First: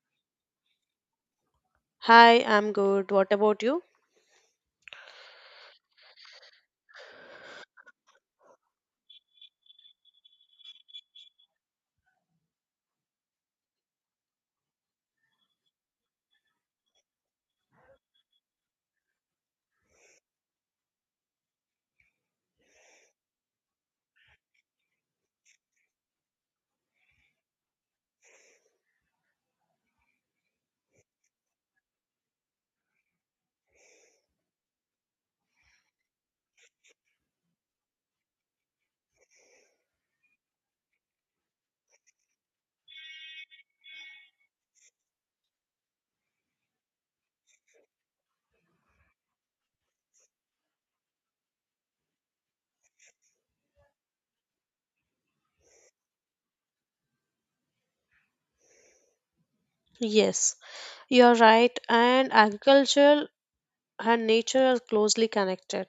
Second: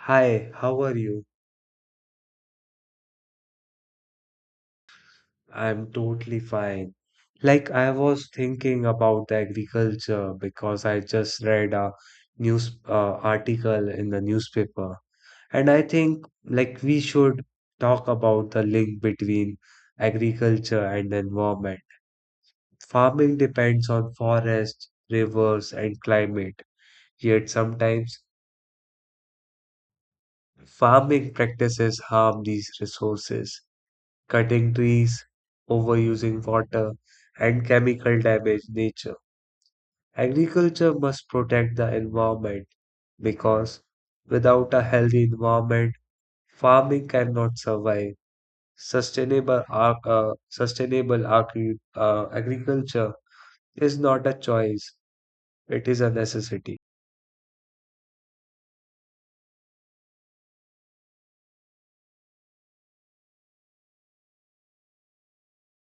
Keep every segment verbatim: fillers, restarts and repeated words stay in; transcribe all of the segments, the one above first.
Hi, how are you? Hi, I'm good. What about you? I'm totally fine. Like, I was thinking about the agriculture because I just read a news uh, article in the newspaper. And I think, like, we should talk about the link between agriculture and the environment. Farming depends on forests, rivers, and climate. Yet sometimes farming practices harm these resources. Cutting trees, overusing water, and chemical damage nature. Agriculture must protect the environment because without a healthy environment, farming cannot survive. Sustainable, ar- uh, sustainable agri- uh, agriculture is not a choice, it is a necessity. Yes, you're right. And agriculture and nature are closely connected.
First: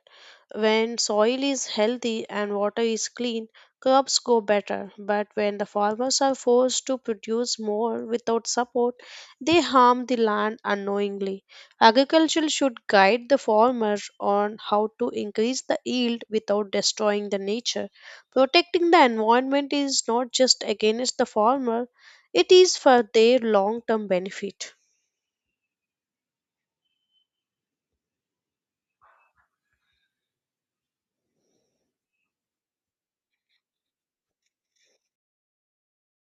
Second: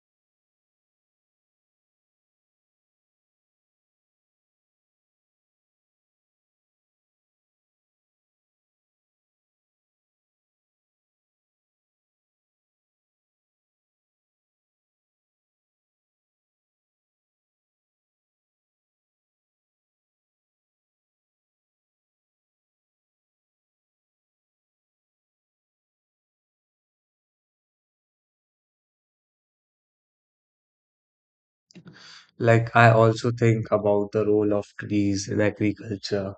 When soil is healthy and water is clean, crops go better. But when the farmers are forced to produce more without support, they harm the land unknowingly. Agriculture should guide the farmer on how to increase the yield without destroying the nature. Protecting the environment is not just against the farmer, it is for their long term benefit. Like, I also think about the role of trees in agriculture,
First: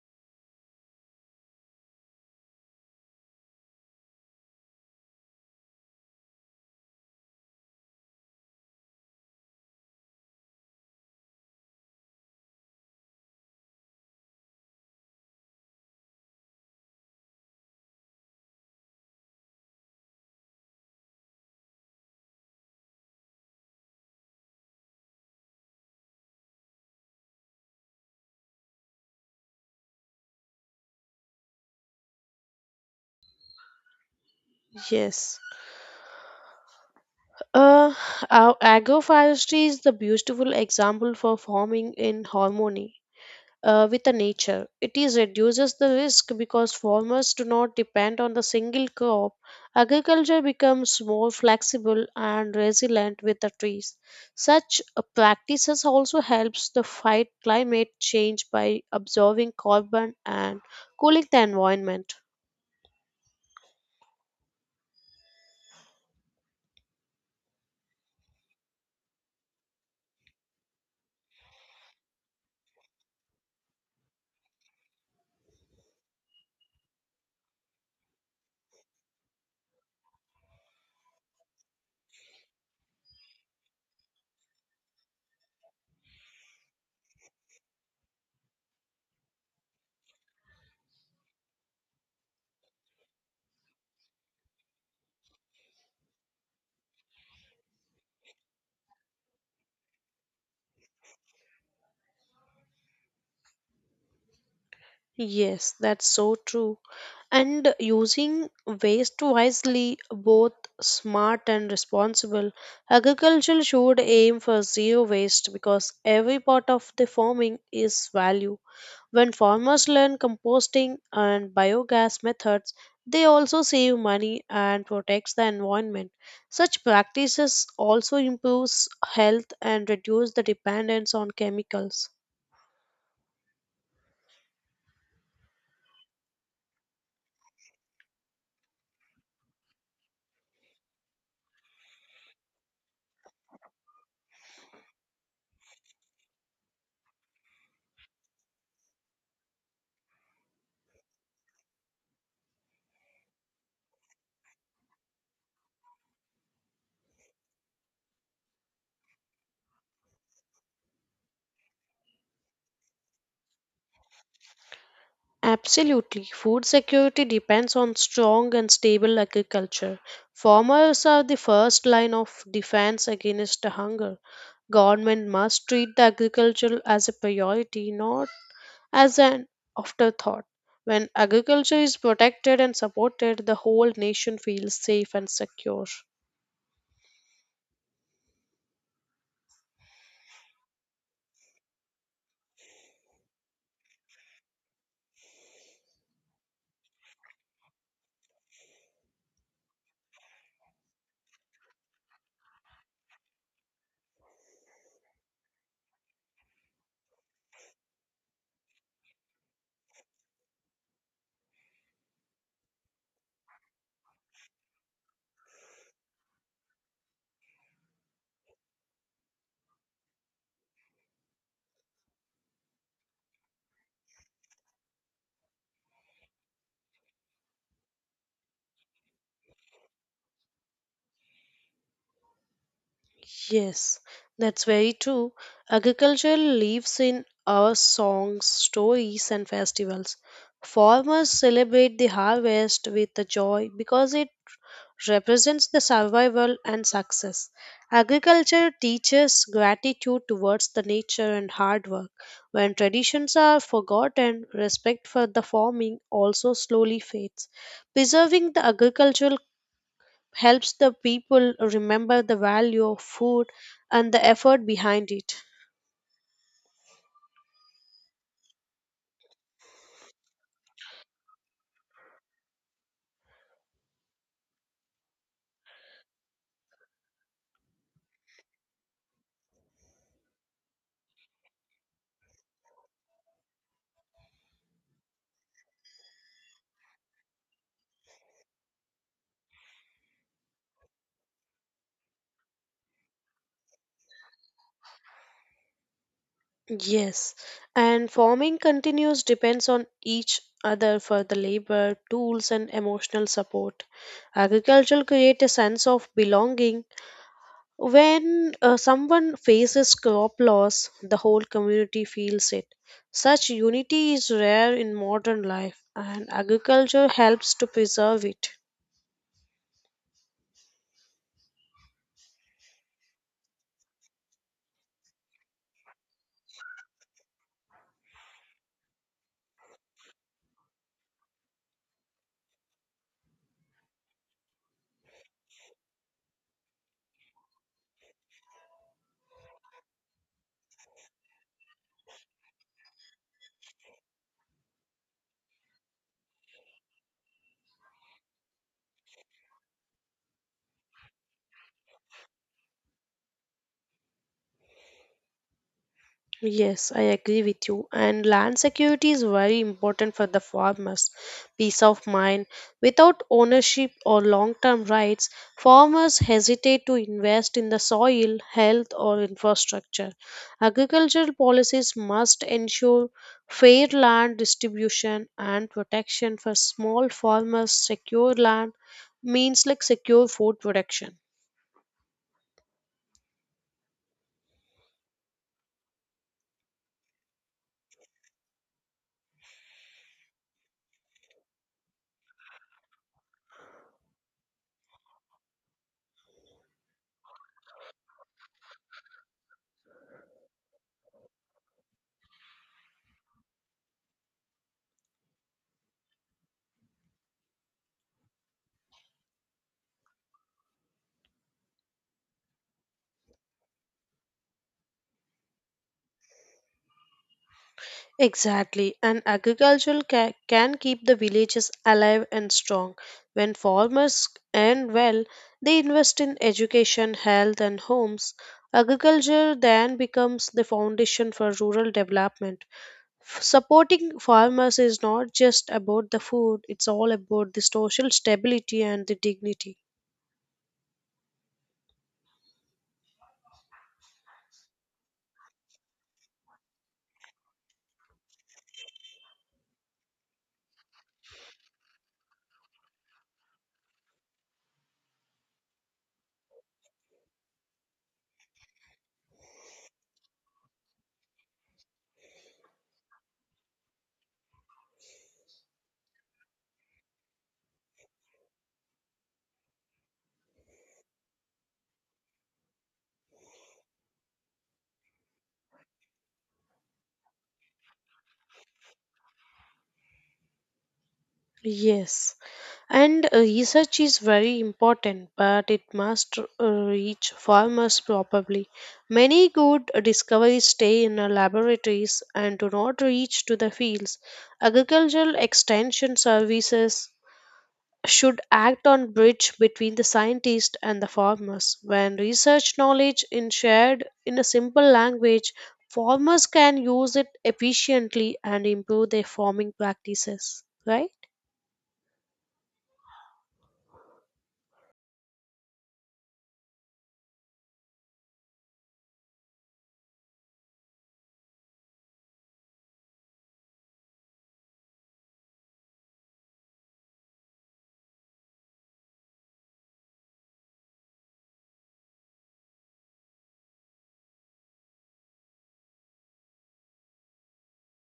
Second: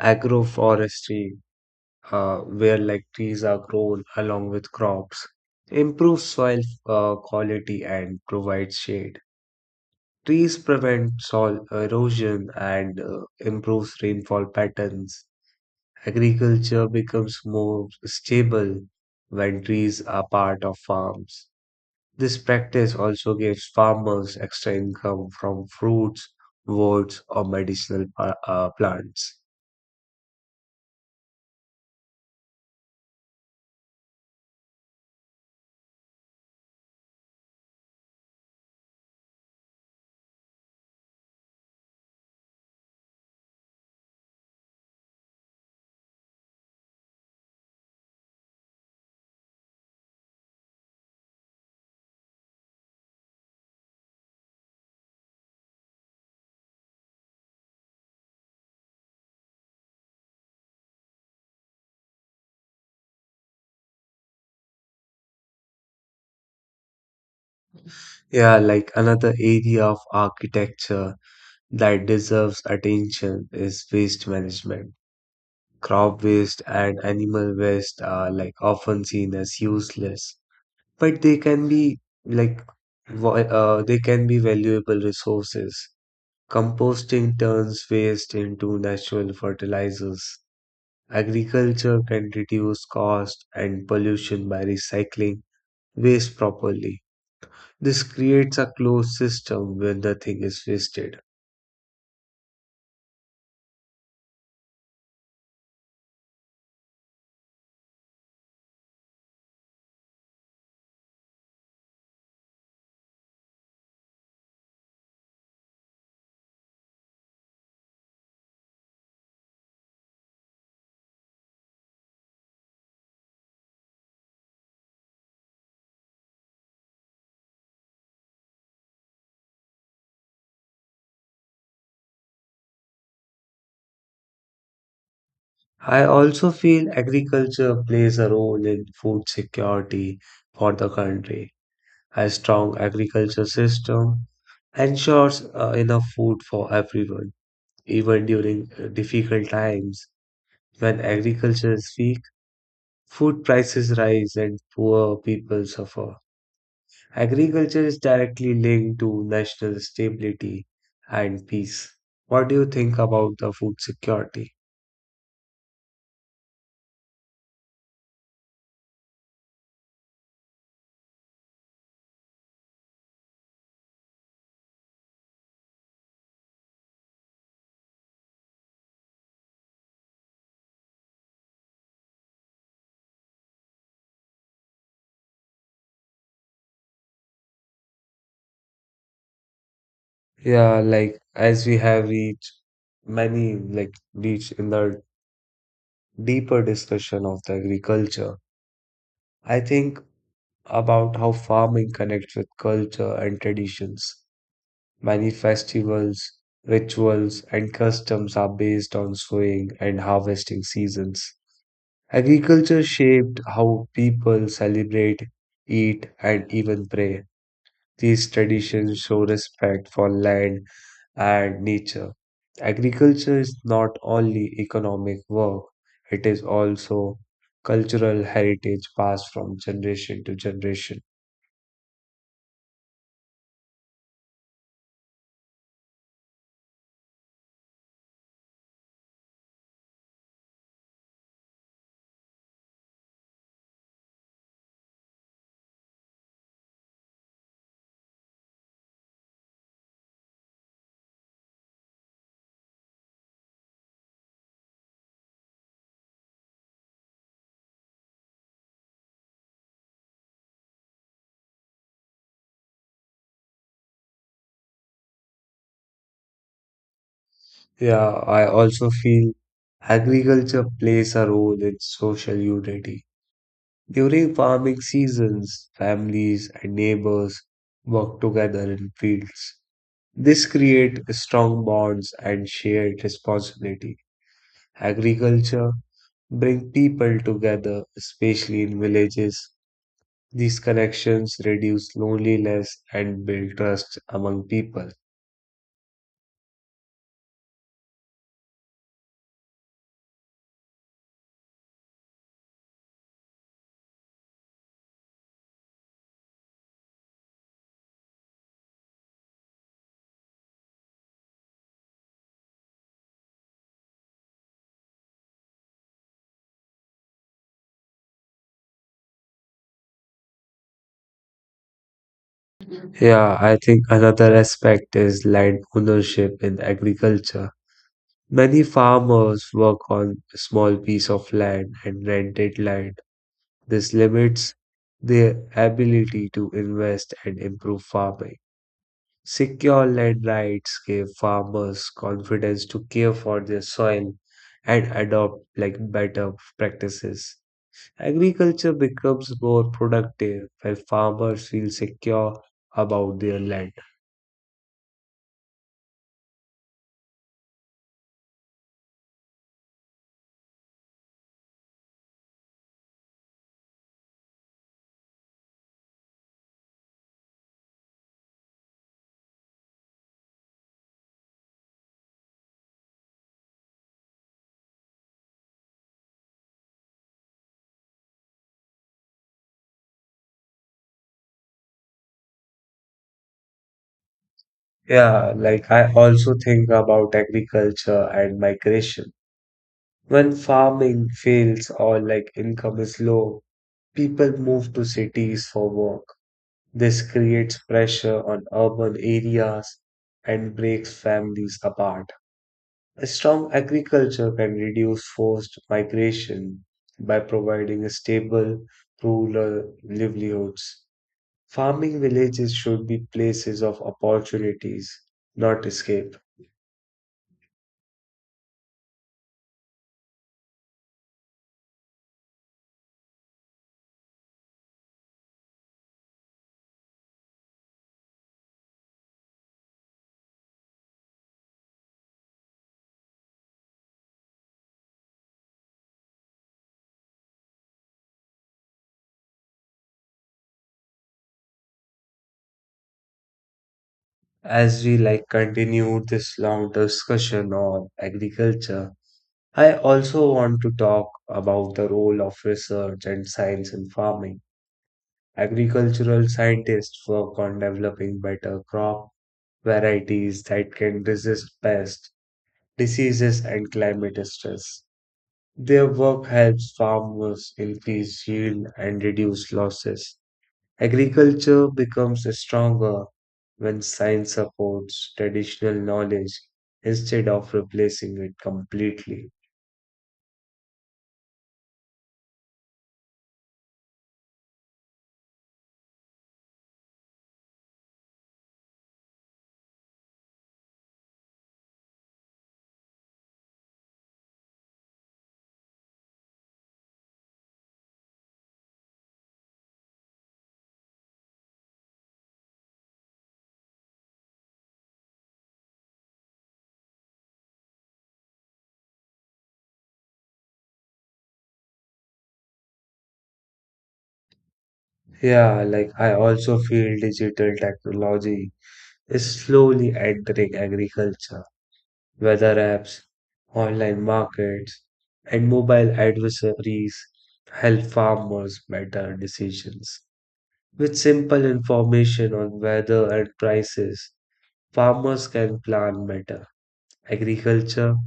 agroforestry uh, where like trees are grown along with crops, improves soil uh, quality and provides shade. Trees prevent soil erosion and uh, improves rainfall patterns. Agriculture becomes more stable when trees are part of farms. This practice also gives farmers extra income from fruits, woods, or medicinal pa- uh, plants. Yes. Uh, our agroforestry is the beautiful example for farming in harmony uh, with the nature. It is reduces the risk because farmers do not depend on the single crop. Agriculture becomes more flexible and resilient with the trees. Such uh, practices also helps to fight climate change by absorbing carbon and cooling the environment. Yeah, like another area of architecture that deserves attention is waste management. Crop waste and animal waste are like often seen as useless, but they can be like vo- uh, they can be valuable resources. Composting turns waste into natural fertilizers. Agriculture can reduce cost and pollution by recycling waste properly. This creates a closed system where nothing is wasted. Yes, that's so true. And using waste wisely both smart and responsible agriculture should aim for zero waste because every part of the farming is value when farmers learn composting and biogas methods they also save money and protects the environment such practices also improves health and reduce the dependence on chemicals. I also feel agriculture plays a role in food security for the country. A strong agriculture system ensures uh, enough food for everyone, even during uh, difficult times. When agriculture is weak, food prices rise and poor people suffer. Agriculture is directly linked to national stability and peace. What do you think about the food security? Absolutely. Food security depends on strong and stable agriculture. Farmers are the first line of defense against the hunger. Government must treat the agriculture as a priority, not as an afterthought. When agriculture is protected and supported, the whole nation feels safe and secure. Yeah, like as we have reached many like reach in the deeper discussion of the agriculture. I think about how farming connects with culture and traditions. Many festivals, rituals, and customs are based on sowing and harvesting seasons. Agriculture shaped how people celebrate, eat, and even pray. These traditions show respect for land and nature. Agriculture is not only economic work, it is also cultural heritage passed from generation to generation. Yes, that's very true. Agriculture lives in our songs, stories, and festivals. Farmers celebrate the harvest with the joy because it represents the survival and success. Agriculture teaches gratitude towards the nature and hard work. When traditions are forgotten, respect for the farming also slowly fades. Preserving the agricultural helps the people remember the value of food and the effort behind it. Yeah, I also feel agriculture plays a role in social unity. During farming seasons, families and neighbors work together in fields. This creates strong bonds and shared responsibility. Agriculture bring people together, especially in villages. These connections reduce loneliness and build trust among people. Yes, and farming continues depends on each other for the labor, tools, and emotional support. Agriculture creates a sense of belonging. When uh, someone faces crop loss, the whole community feels it. Such unity is rare in modern life, and agriculture helps to preserve it. Yeah, I think another aspect is land ownership in agriculture. Many farmers work on a small piece of land and rented land. This limits their ability to invest and improve farming. Secure land rights gave farmers confidence to care for their soil and adopt like better practices. Agriculture becomes more productive when farmers feel secure about their land. Yes, I agree with you. And land security is very important for the farmers. Peace of mind. Without ownership or long term rights, farmers hesitate to invest in the soil, health, or infrastructure. Agricultural policies must ensure fair land distribution and protection for small farmers. Secure land means like secure food production. Yeah, like I also think about agriculture and migration. When farming fails or like income is low, people move to cities for work. This creates pressure on urban areas and breaks families apart. A strong agriculture can reduce forced migration by providing stable rural livelihoods. Farming villages should be places of opportunities, not escape. Exactly, and agriculture ca- can keep the villages alive and strong. When farmers earn well, they invest in education, health, and homes. Agriculture then becomes the foundation for rural development. F- Supporting farmers is not just about the food, it's all about the social stability and the dignity. As we like continue this long discussion on agriculture, I also want to talk about the role of research and science in farming. Agricultural scientists work on developing better crop varieties that can resist pests, diseases, and climate stress. Their work helps farmers increase yield and reduce losses. Agriculture becomes stronger when science supports traditional knowledge instead of replacing it completely. Yes. And uh, research is very important, but it must uh, reach farmers properly. Many good discoveries stay in our laboratories and do not reach to the fields. Agricultural extension services should act on bridge between the scientist and the farmers. When research knowledge is shared in a simple language, farmers can use it efficiently and improve their farming practices. Right? Yeah, like I also feel digital technology is slowly entering agriculture, weather apps, online markets, and mobile advisories help farmers better decisions. With simple information on weather and prices, farmers can plan better. Agriculture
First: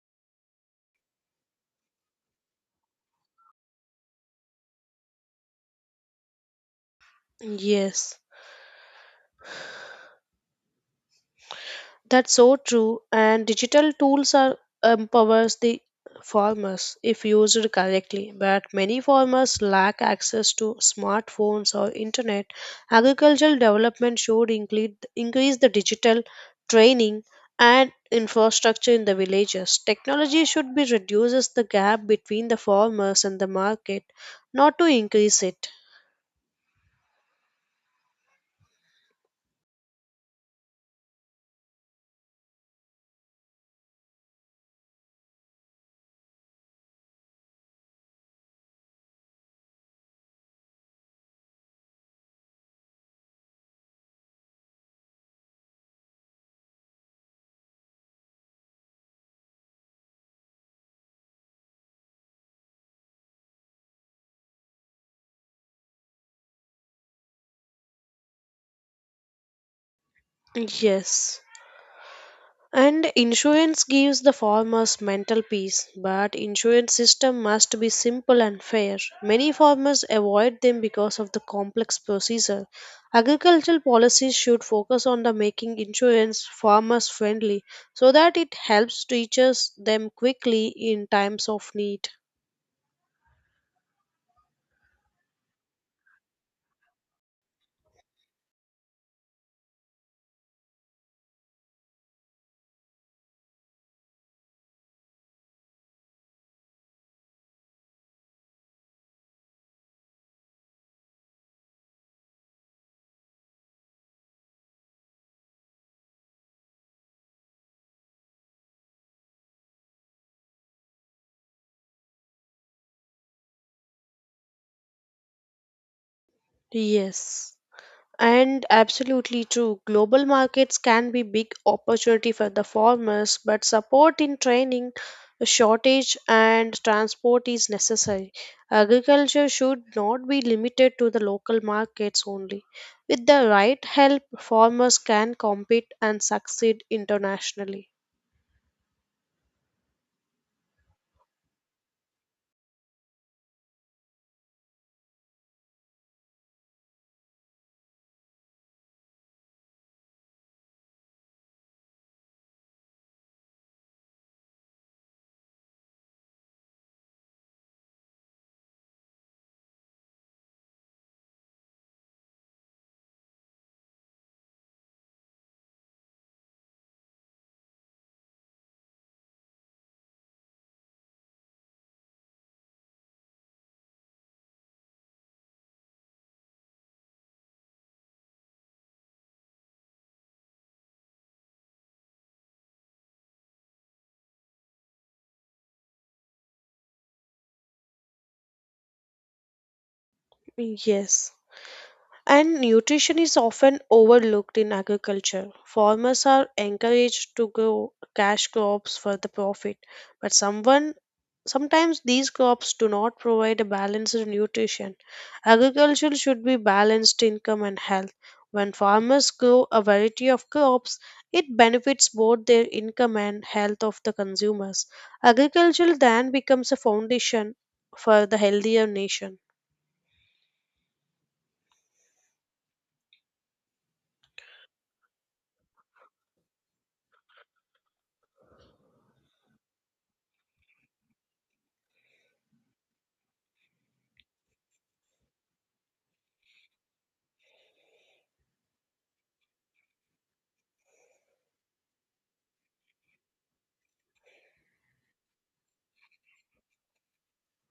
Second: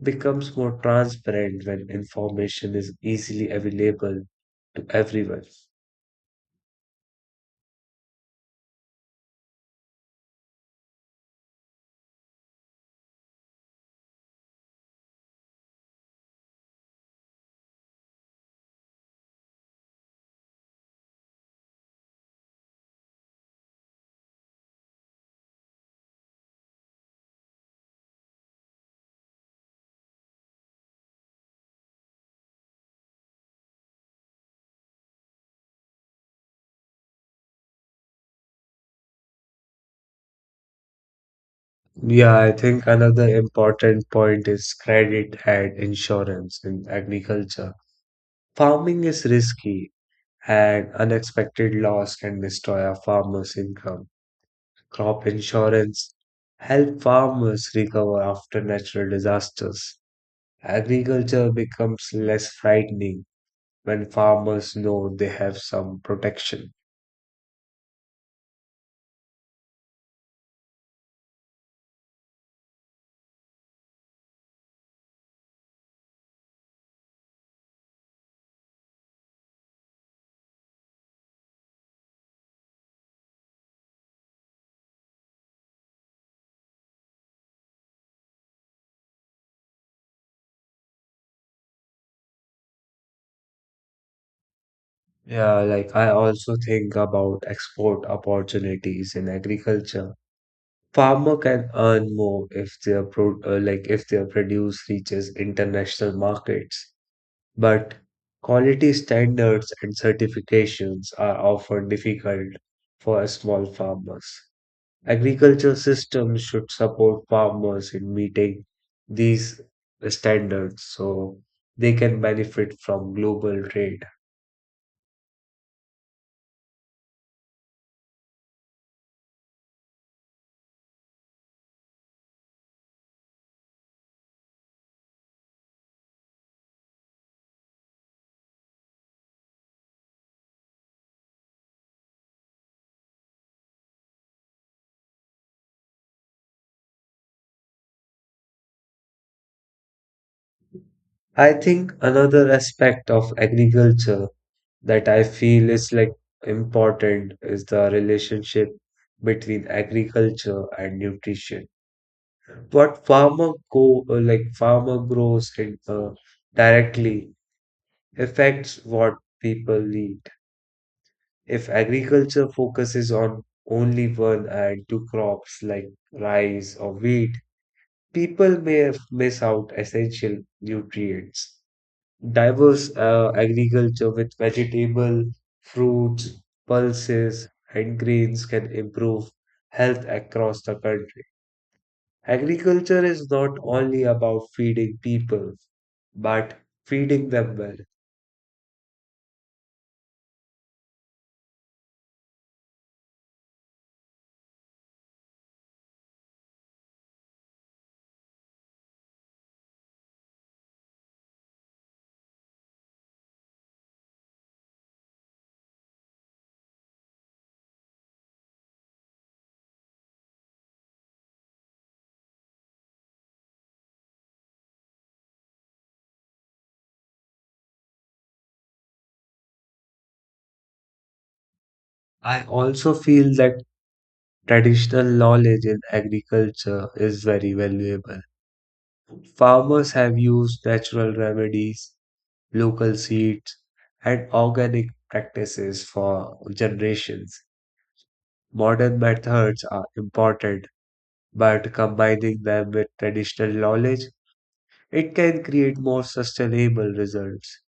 becomes more transparent when information is easily available to everyone. Yes. That's so true. And digital tools are empowers the farmers if used correctly. But many farmers lack access to smartphones or internet. Agricultural development should include increase the digital training and infrastructure in the villages. Technology should be reduces the gap between the farmers and the market, not to increase it. Yeah, I think another important point is credit and insurance in agriculture. Farming is risky. An unexpected loss can destroy a farmer's income. Crop insurance helps farmers recover after natural disasters. Agriculture becomes less frightening when farmers know they have some protection. Yes. And insurance gives the farmers mental peace, but insurance system must be simple and fair. Many farmers avoid them because of the complex procedure. Agricultural policies should focus on the making insurance farmers friendly so that it helps teachers them quickly in times of need. Yeah, like I also think about export opportunities in agriculture. Farmer can earn more if their pro uh, like if their produce reaches international markets. But quality standards and certifications are often difficult for small farmers. Agriculture systems should support farmers in meeting these standards so they can benefit from global trade. Yes. And absolutely true. Global markets can be big opportunity for the farmers, but support in training, shortage and transport is necessary. Agriculture should not be limited to the local markets only. With the right help, farmers can compete and succeed internationally. I think another aspect of agriculture that I feel is like important is the relationship between agriculture and nutrition. What farmer go uh, like farmer grows and uh, directly affects what people eat. If agriculture focuses on only one and two crops like rice or wheat, people may f- miss out essential nutrients. Diverse uh, agriculture with vegetable, fruits, pulses, and grains can improve health across the country. Agriculture is not only about feeding people, but feeding them well. Yes. And nutrition is often overlooked in agriculture. Farmers are encouraged to grow cash crops for the profit, but someone sometimes these crops do not provide a balanced nutrition. Agriculture should be balanced income and health. When farmers grow a variety of crops, it benefits both their income and health of the consumers. Agriculture then becomes a foundation for the healthier nation. I also feel that traditional knowledge in agriculture is very valuable. Farmers have used natural remedies, local seeds, and organic practices for generations. Modern methods are important, but combining them with traditional knowledge, it can create more sustainable results.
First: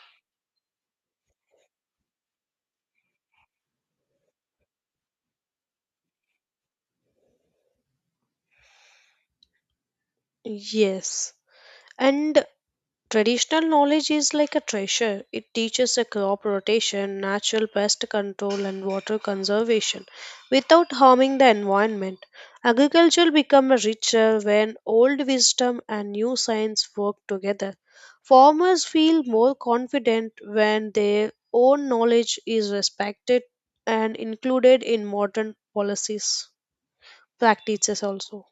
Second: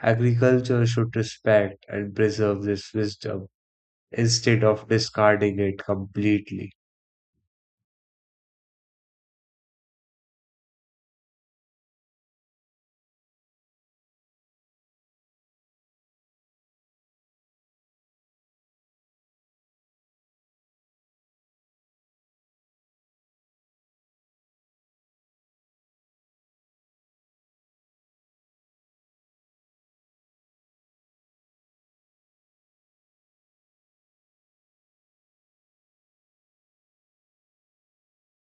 Agriculture should respect and preserve this wisdom instead of discarding it completely. Yes. And traditional knowledge is like a treasure. It teaches a crop rotation, natural pest control, and water conservation without harming the environment. Agriculture becomes richer when old wisdom and new science work together. Farmers feel more confident when their own knowledge is respected and included in modern policies practices also.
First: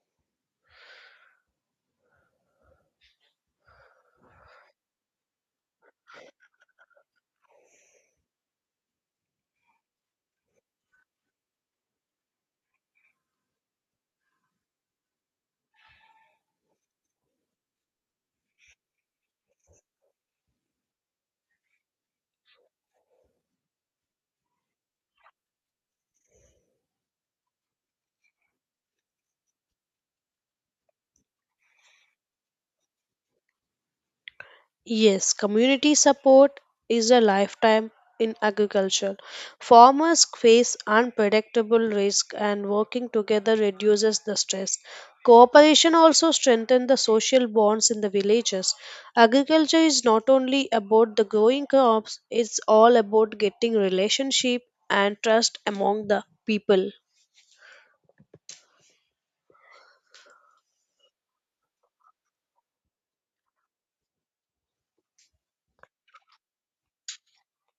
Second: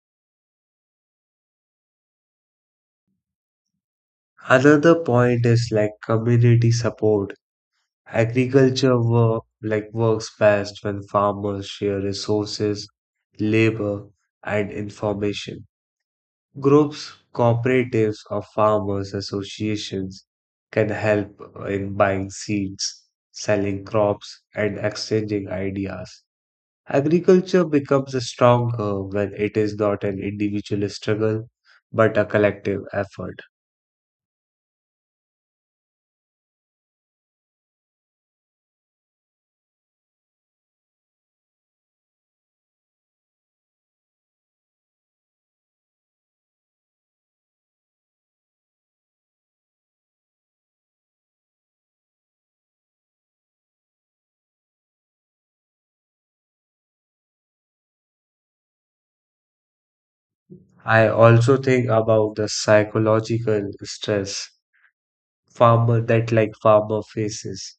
Another point is like community support. Agriculture work like works best when farmers share resources, labor, and information. Groups, cooperatives, or farmers associations can help in buying seeds, selling crops, and exchanging ideas. Agriculture becomes stronger when it is not an individual struggle, but a collective effort. Yes, community support is a lifetime in agriculture. Farmers face unpredictable risk and working together reduces the stress. Cooperation also strengthens the social bonds in the villages. Agriculture is not only about the growing crops, it's all about getting relationship and trust among the people. I also think about the psychological stress farmer that like farmer faces,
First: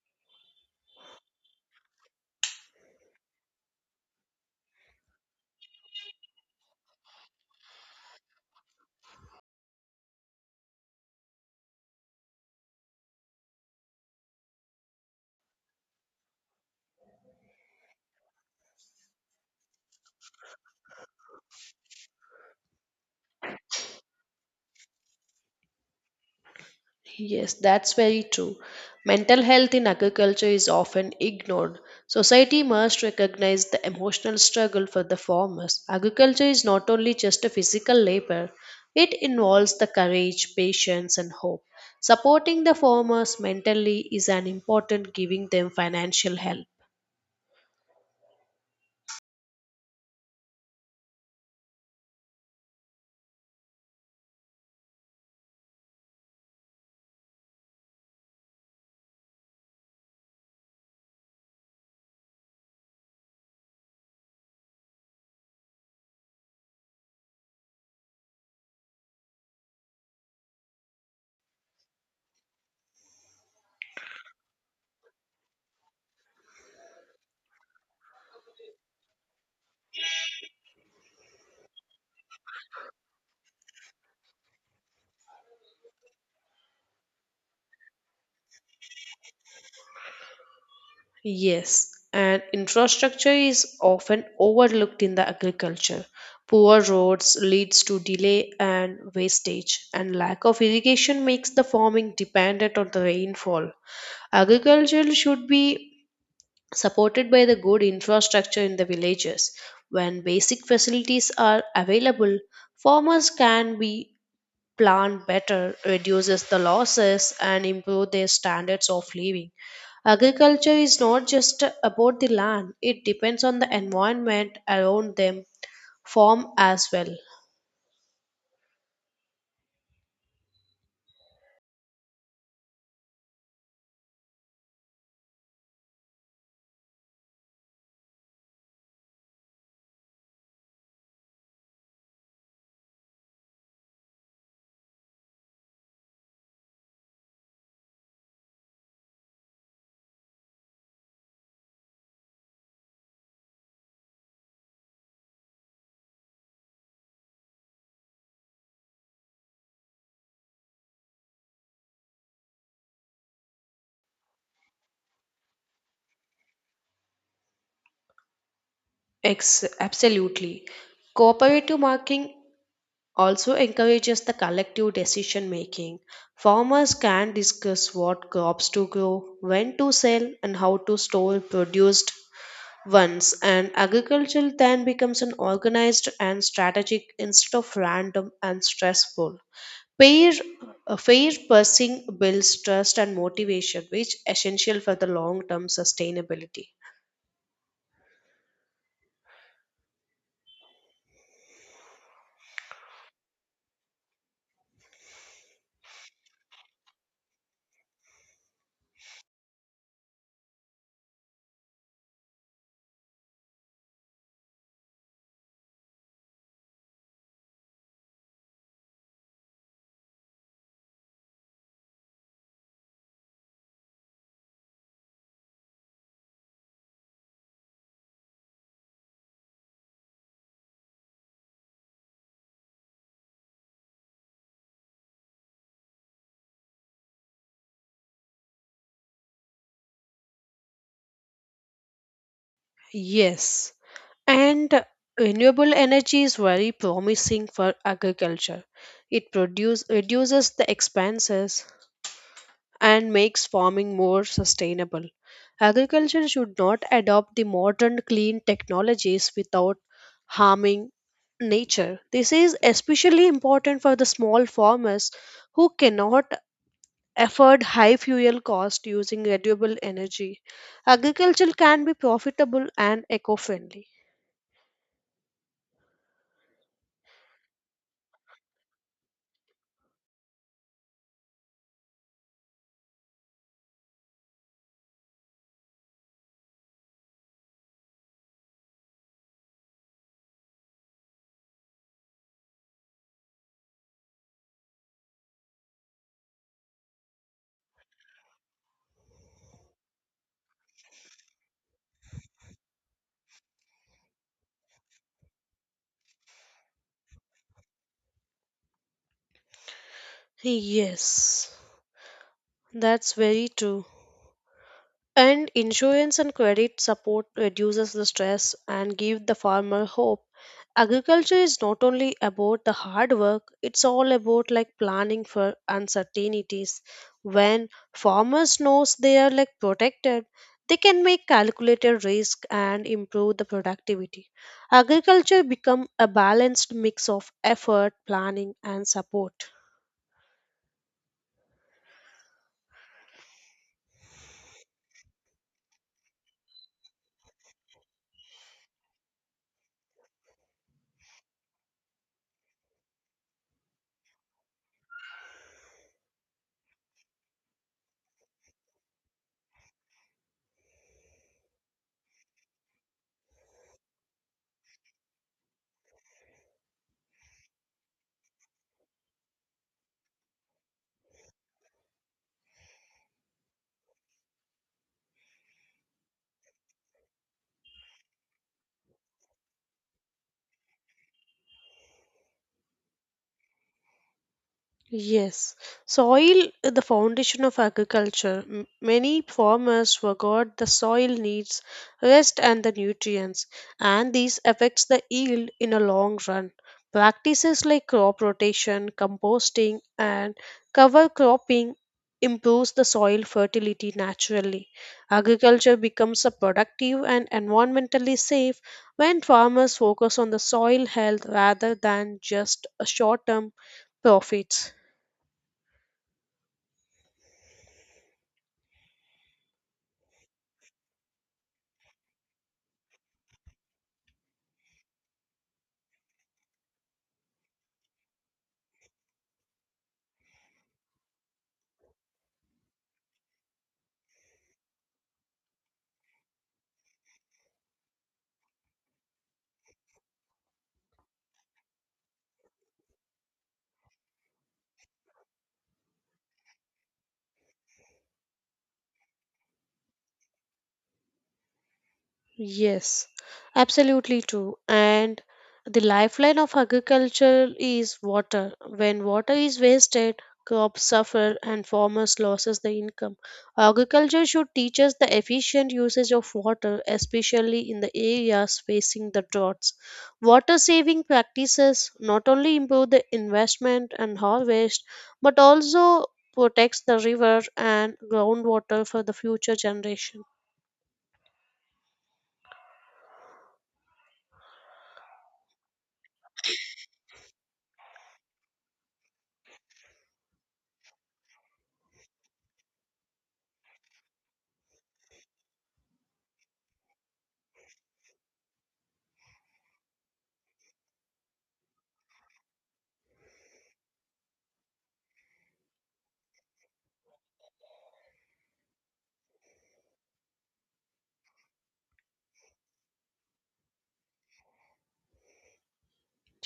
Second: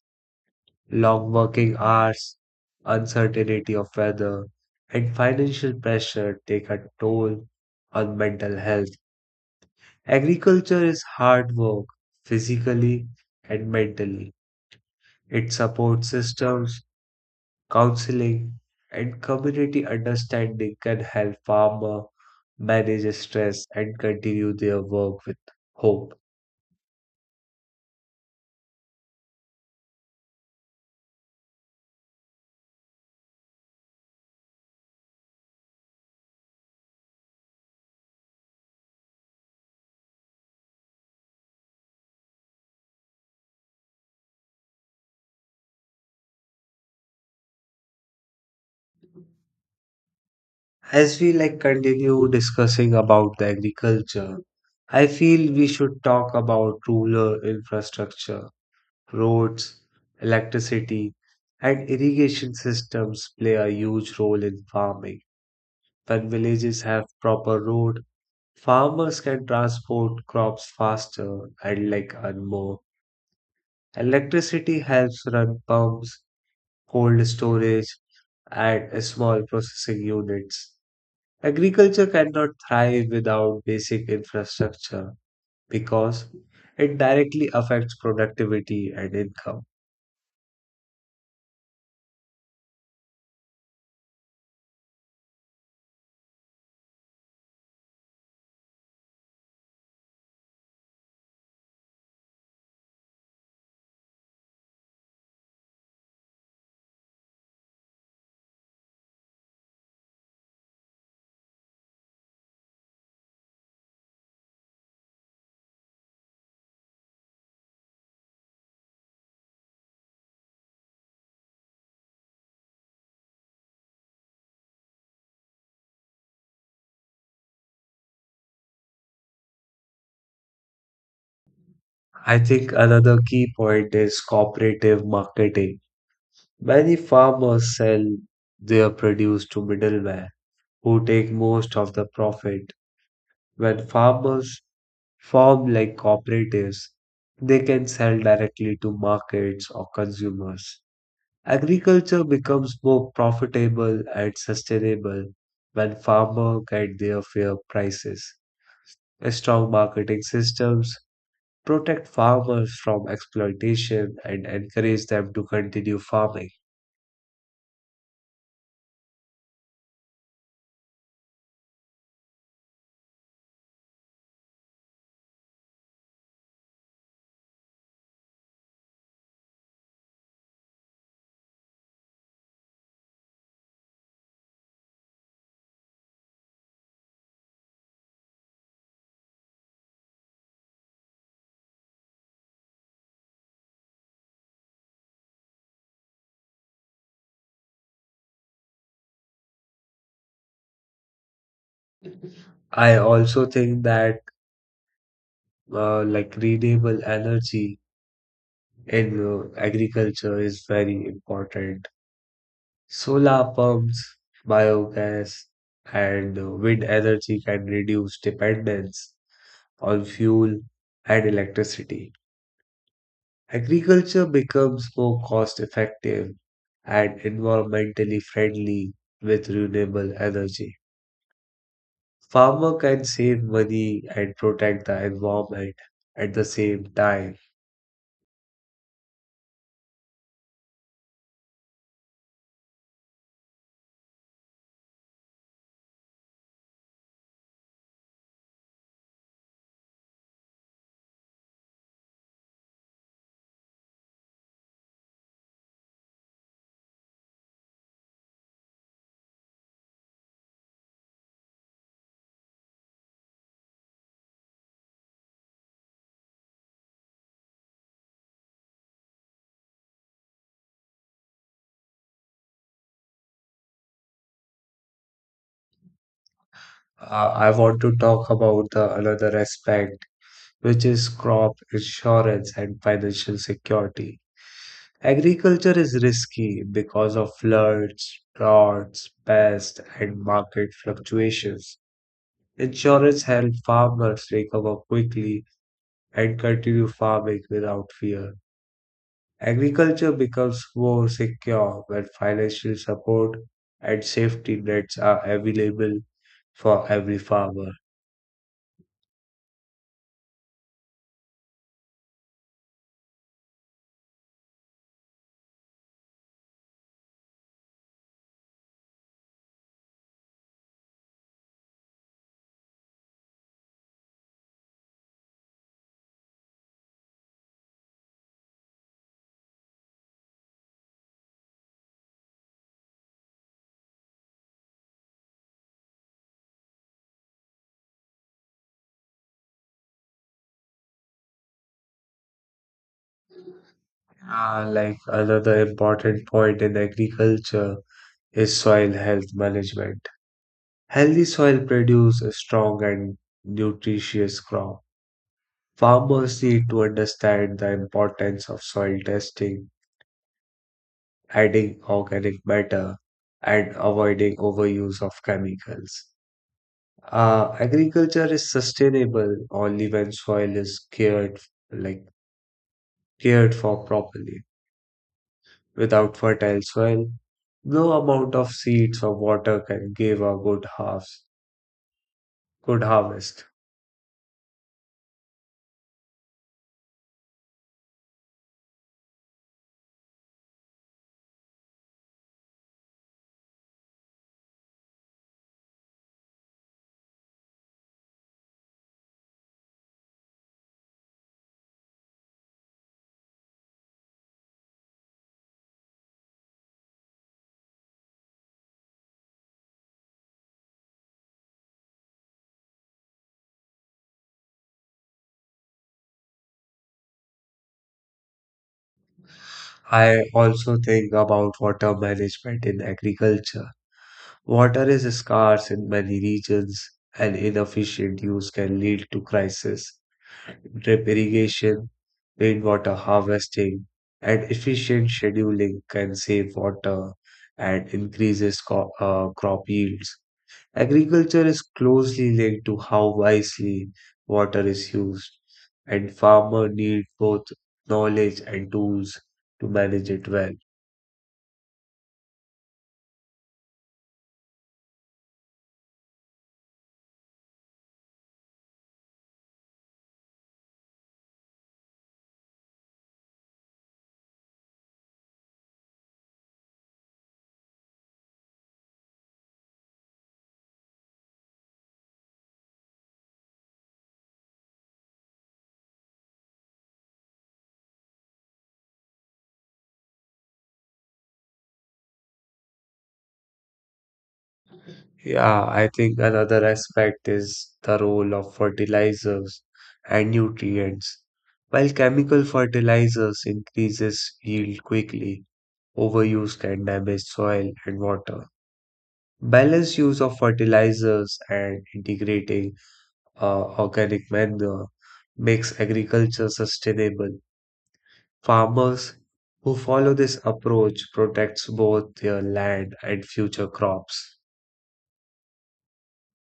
long working hours, uncertainty of weather, and financial pressure take a toll on mental health. Agriculture is hard work physically and mentally. It supports systems counseling, and community understanding can help farmers manage stress and continue their work with hope. Yes, that's very true. Mental health in agriculture is often ignored. Society must recognize the emotional struggle for the farmers. Agriculture is not only just a physical labor, it involves the courage, patience, and hope. Supporting the farmers mentally is an important giving them financial help. As we like continue discussing about the agriculture, I feel we should talk about rural infrastructure, roads, electricity, and irrigation systems play a huge role in farming. When villages have proper road, farmers can transport crops faster and like earn more. Electricity helps run pumps, cold storage, and small processing units. Agriculture cannot thrive without basic infrastructure because it directly affects productivity and income. Yes, and infrastructure is often overlooked in the agriculture. Poor roads leads to delay and wastage, and lack of irrigation makes the farming dependent on the rainfall. Agriculture should be supported by the good infrastructure in the villages. When basic facilities are available, farmers can be plan better, reduces the losses, and improve their standards of living. Agriculture is not just about the land, it depends on the environment around them, farm as well. I think another key point is cooperative marketing. Many farmers sell their produce to middlemen who take most of the profit. When farmers Formed like cooperatives, they can sell directly to markets or consumers. Agriculture becomes more profitable and sustainable when farmers get their fair prices. Strong marketing systems protect farmers from exploitation and encourage them to continue farming. Ex- absolutely. Cooperative marketing also encourages the collective decision making. Farmers can discuss what crops to grow, when to sell, and how to store produced. Once an agricultural then becomes an organized and strategic instead of random and stressful. Fair, uh, fair pricing builds trust and motivation, which essential for the long-term sustainability. I also think that uh, like renewable energy in uh, agriculture is very important. Solar pumps, biogas, and uh, wind energy can reduce dependence on fuel and electricity. Agriculture becomes more cost effective and environmentally friendly with renewable energy. Farmer can save money and protect the environment at the same time. Yes, and renewable energy is very promising for agriculture. It produce, reduces the expenses, and makes farming more sustainable. Agriculture should not adopt the modern clean technologies without harming nature. This is especially important for the small farmers who cannot afford high fuel cost using renewable energy. Agriculture can be profitable and eco-friendly. Uh, I want to talk about the another aspect, which is crop insurance and financial security. Agriculture is risky because of floods, droughts, pests, and market fluctuations. Insurance helps farmers recover quickly and continue farming without fear. Agriculture becomes more secure when financial support and safety nets are available for every farmer. Yes, that's very true. And insurance and credit support reduces the stress and give the farmer hope. Agriculture is not only about the hard work, it's all about like planning for uncertainties. When farmers knows they are like protected, they can make calculated risk and improve the productivity. Agriculture become a balanced mix of effort, planning and support. Ah, like another important point in agriculture is soil health management. Healthy soil produces a strong and nutritious crop. Farmers need to understand the importance of soil testing, adding organic matter, and avoiding overuse of chemicals. Uh, agriculture is sustainable only when soil is cared like cared for properly. Without fertile soil, no amount of seeds or water can give a good harvest. Good harvest. Yes, soil is the foundation of agriculture. M- Many farmers forgot the soil needs rest and the nutrients, and these affects the yield in a long run. Practices like crop rotation, composting, and cover cropping improves the soil fertility naturally. Agriculture becomes a productive and environmentally safe when farmers focus on the soil health rather than just a short-term profits. I also think about water management in agriculture. Water is scarce in many regions, and inefficient use can lead to crisis. Drip irrigation, rainwater harvesting, and efficient scheduling can save water and increases co- uh, crop yields. Agriculture is closely linked to how wisely water is used, and farmers need both knowledge and tools to manage it well. Yes, absolutely true. And the lifeline of agriculture is water. When water is wasted, crops suffer and farmers loses the income. Agriculture should teach us the efficient usage of water, especially in the areas facing the droughts. Water saving practices not only improve the investment and harvest, but also protects the river and groundwater for the future generation. Yeah, I think another aspect is the role of fertilizers and nutrients. While chemical fertilizers increases yield quickly, overuse can damage soil and water. Balanced use of fertilizers and integrating uh, organic manure makes agriculture sustainable. Farmers who follow this approach protects both their land and future crops.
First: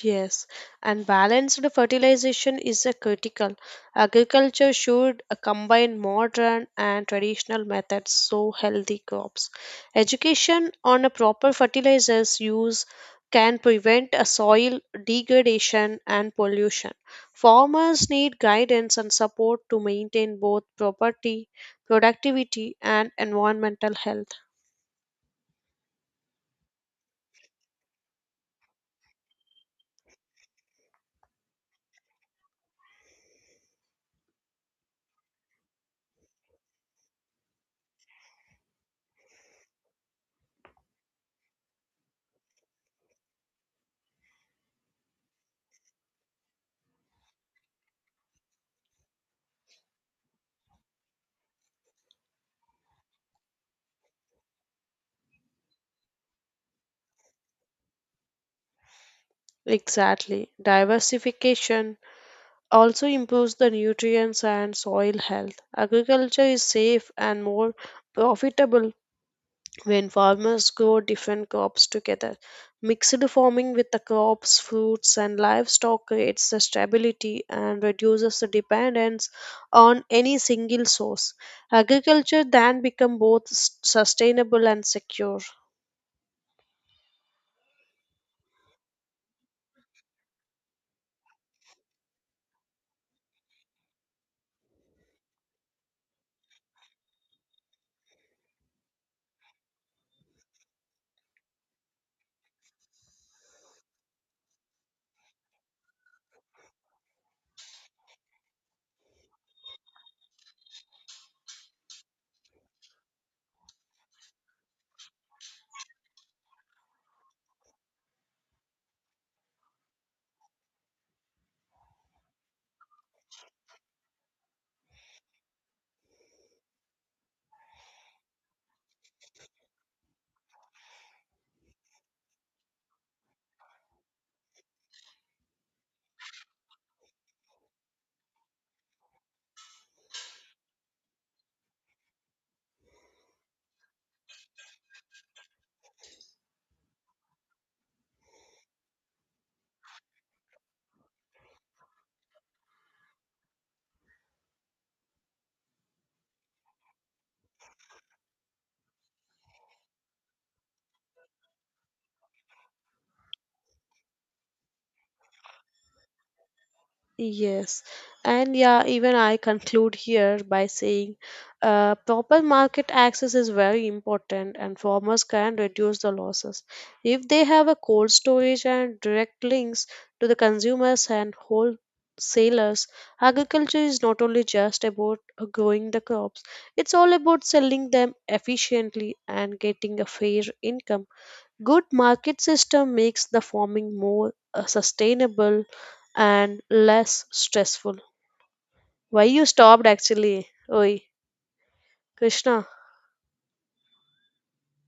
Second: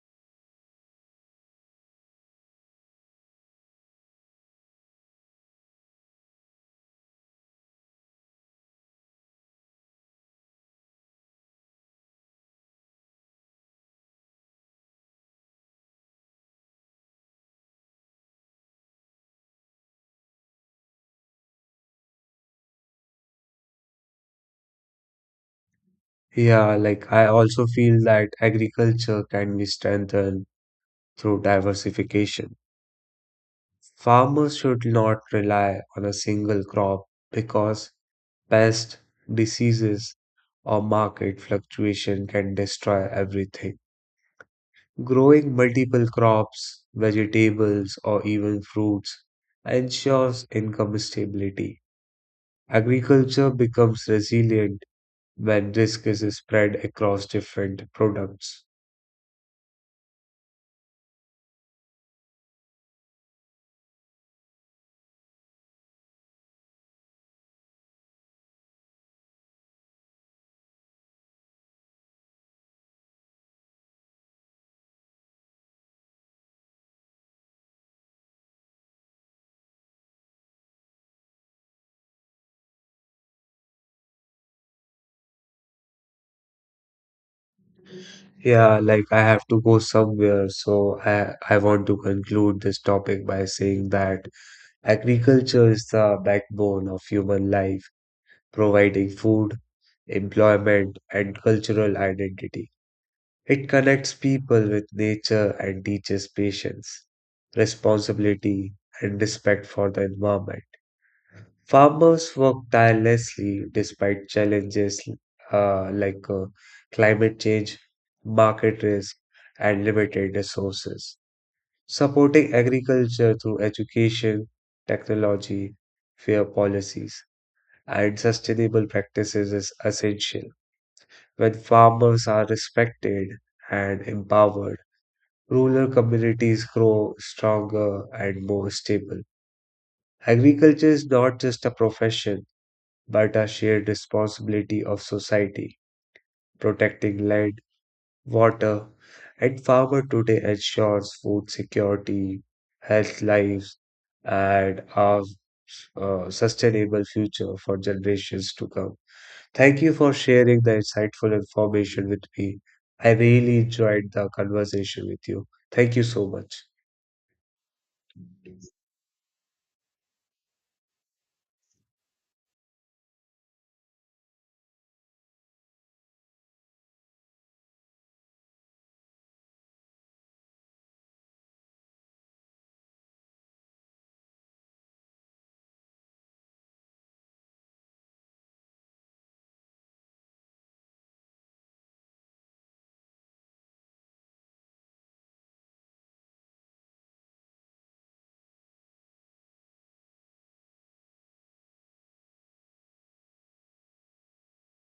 Yes, and balanced fertilization is a critical. Agriculture should uh, combine modern and traditional methods so healthy crops. Education on a proper fertilizers use can prevent a soil degradation and pollution. Farmers need guidance and support to maintain both property, productivity and environmental health. Yeah, like I also feel that agriculture can be strengthened through diversification. Farmers should not rely on a single crop because pests, diseases, or market fluctuation can destroy everything. Growing multiple crops, vegetables, or even fruits ensures income stability. Agriculture becomes resilient when risk is spread across different products. Exactly. Diversification also improves the nutrients and soil health. Agriculture is safe and more profitable when farmers grow different crops together. Mixed farming with the crops, fruits, and livestock creates the stability and reduces the dependence on any single source. Agriculture then becomes both s- sustainable and secure. Yeah, like I have to go somewhere, so I I want to conclude this topic by saying that agriculture is the backbone of human life, providing food, employment, and cultural identity. It connects people with nature and teaches patience, responsibility, and respect for the environment. Farmers work tirelessly despite challenges uh, like uh, climate change, market risk, and limited resources. Supporting agriculture through education, technology, fair policies, and sustainable practices is essential. When farmers are respected and empowered, rural communities grow stronger and more stable. Agriculture is not just a profession but a shared responsibility of society. Protecting land, water, and farmer today ensures food security, health lives, and a uh, sustainable future for generations to come. Thank you for sharing the insightful information with me. I really enjoyed the conversation with you. Thank you so much. Yes, and yeah, even I conclude here by saying uh, proper market access is very important, and farmers can reduce the losses if they have a cold storage and direct links to the consumers and wholesalers. Agriculture is not only just about uh, growing the crops, it's all about selling them efficiently and getting a fair income. Good market system makes the farming more uh, sustainable and less stressful. Why you stopped actually? Oi, Krishna.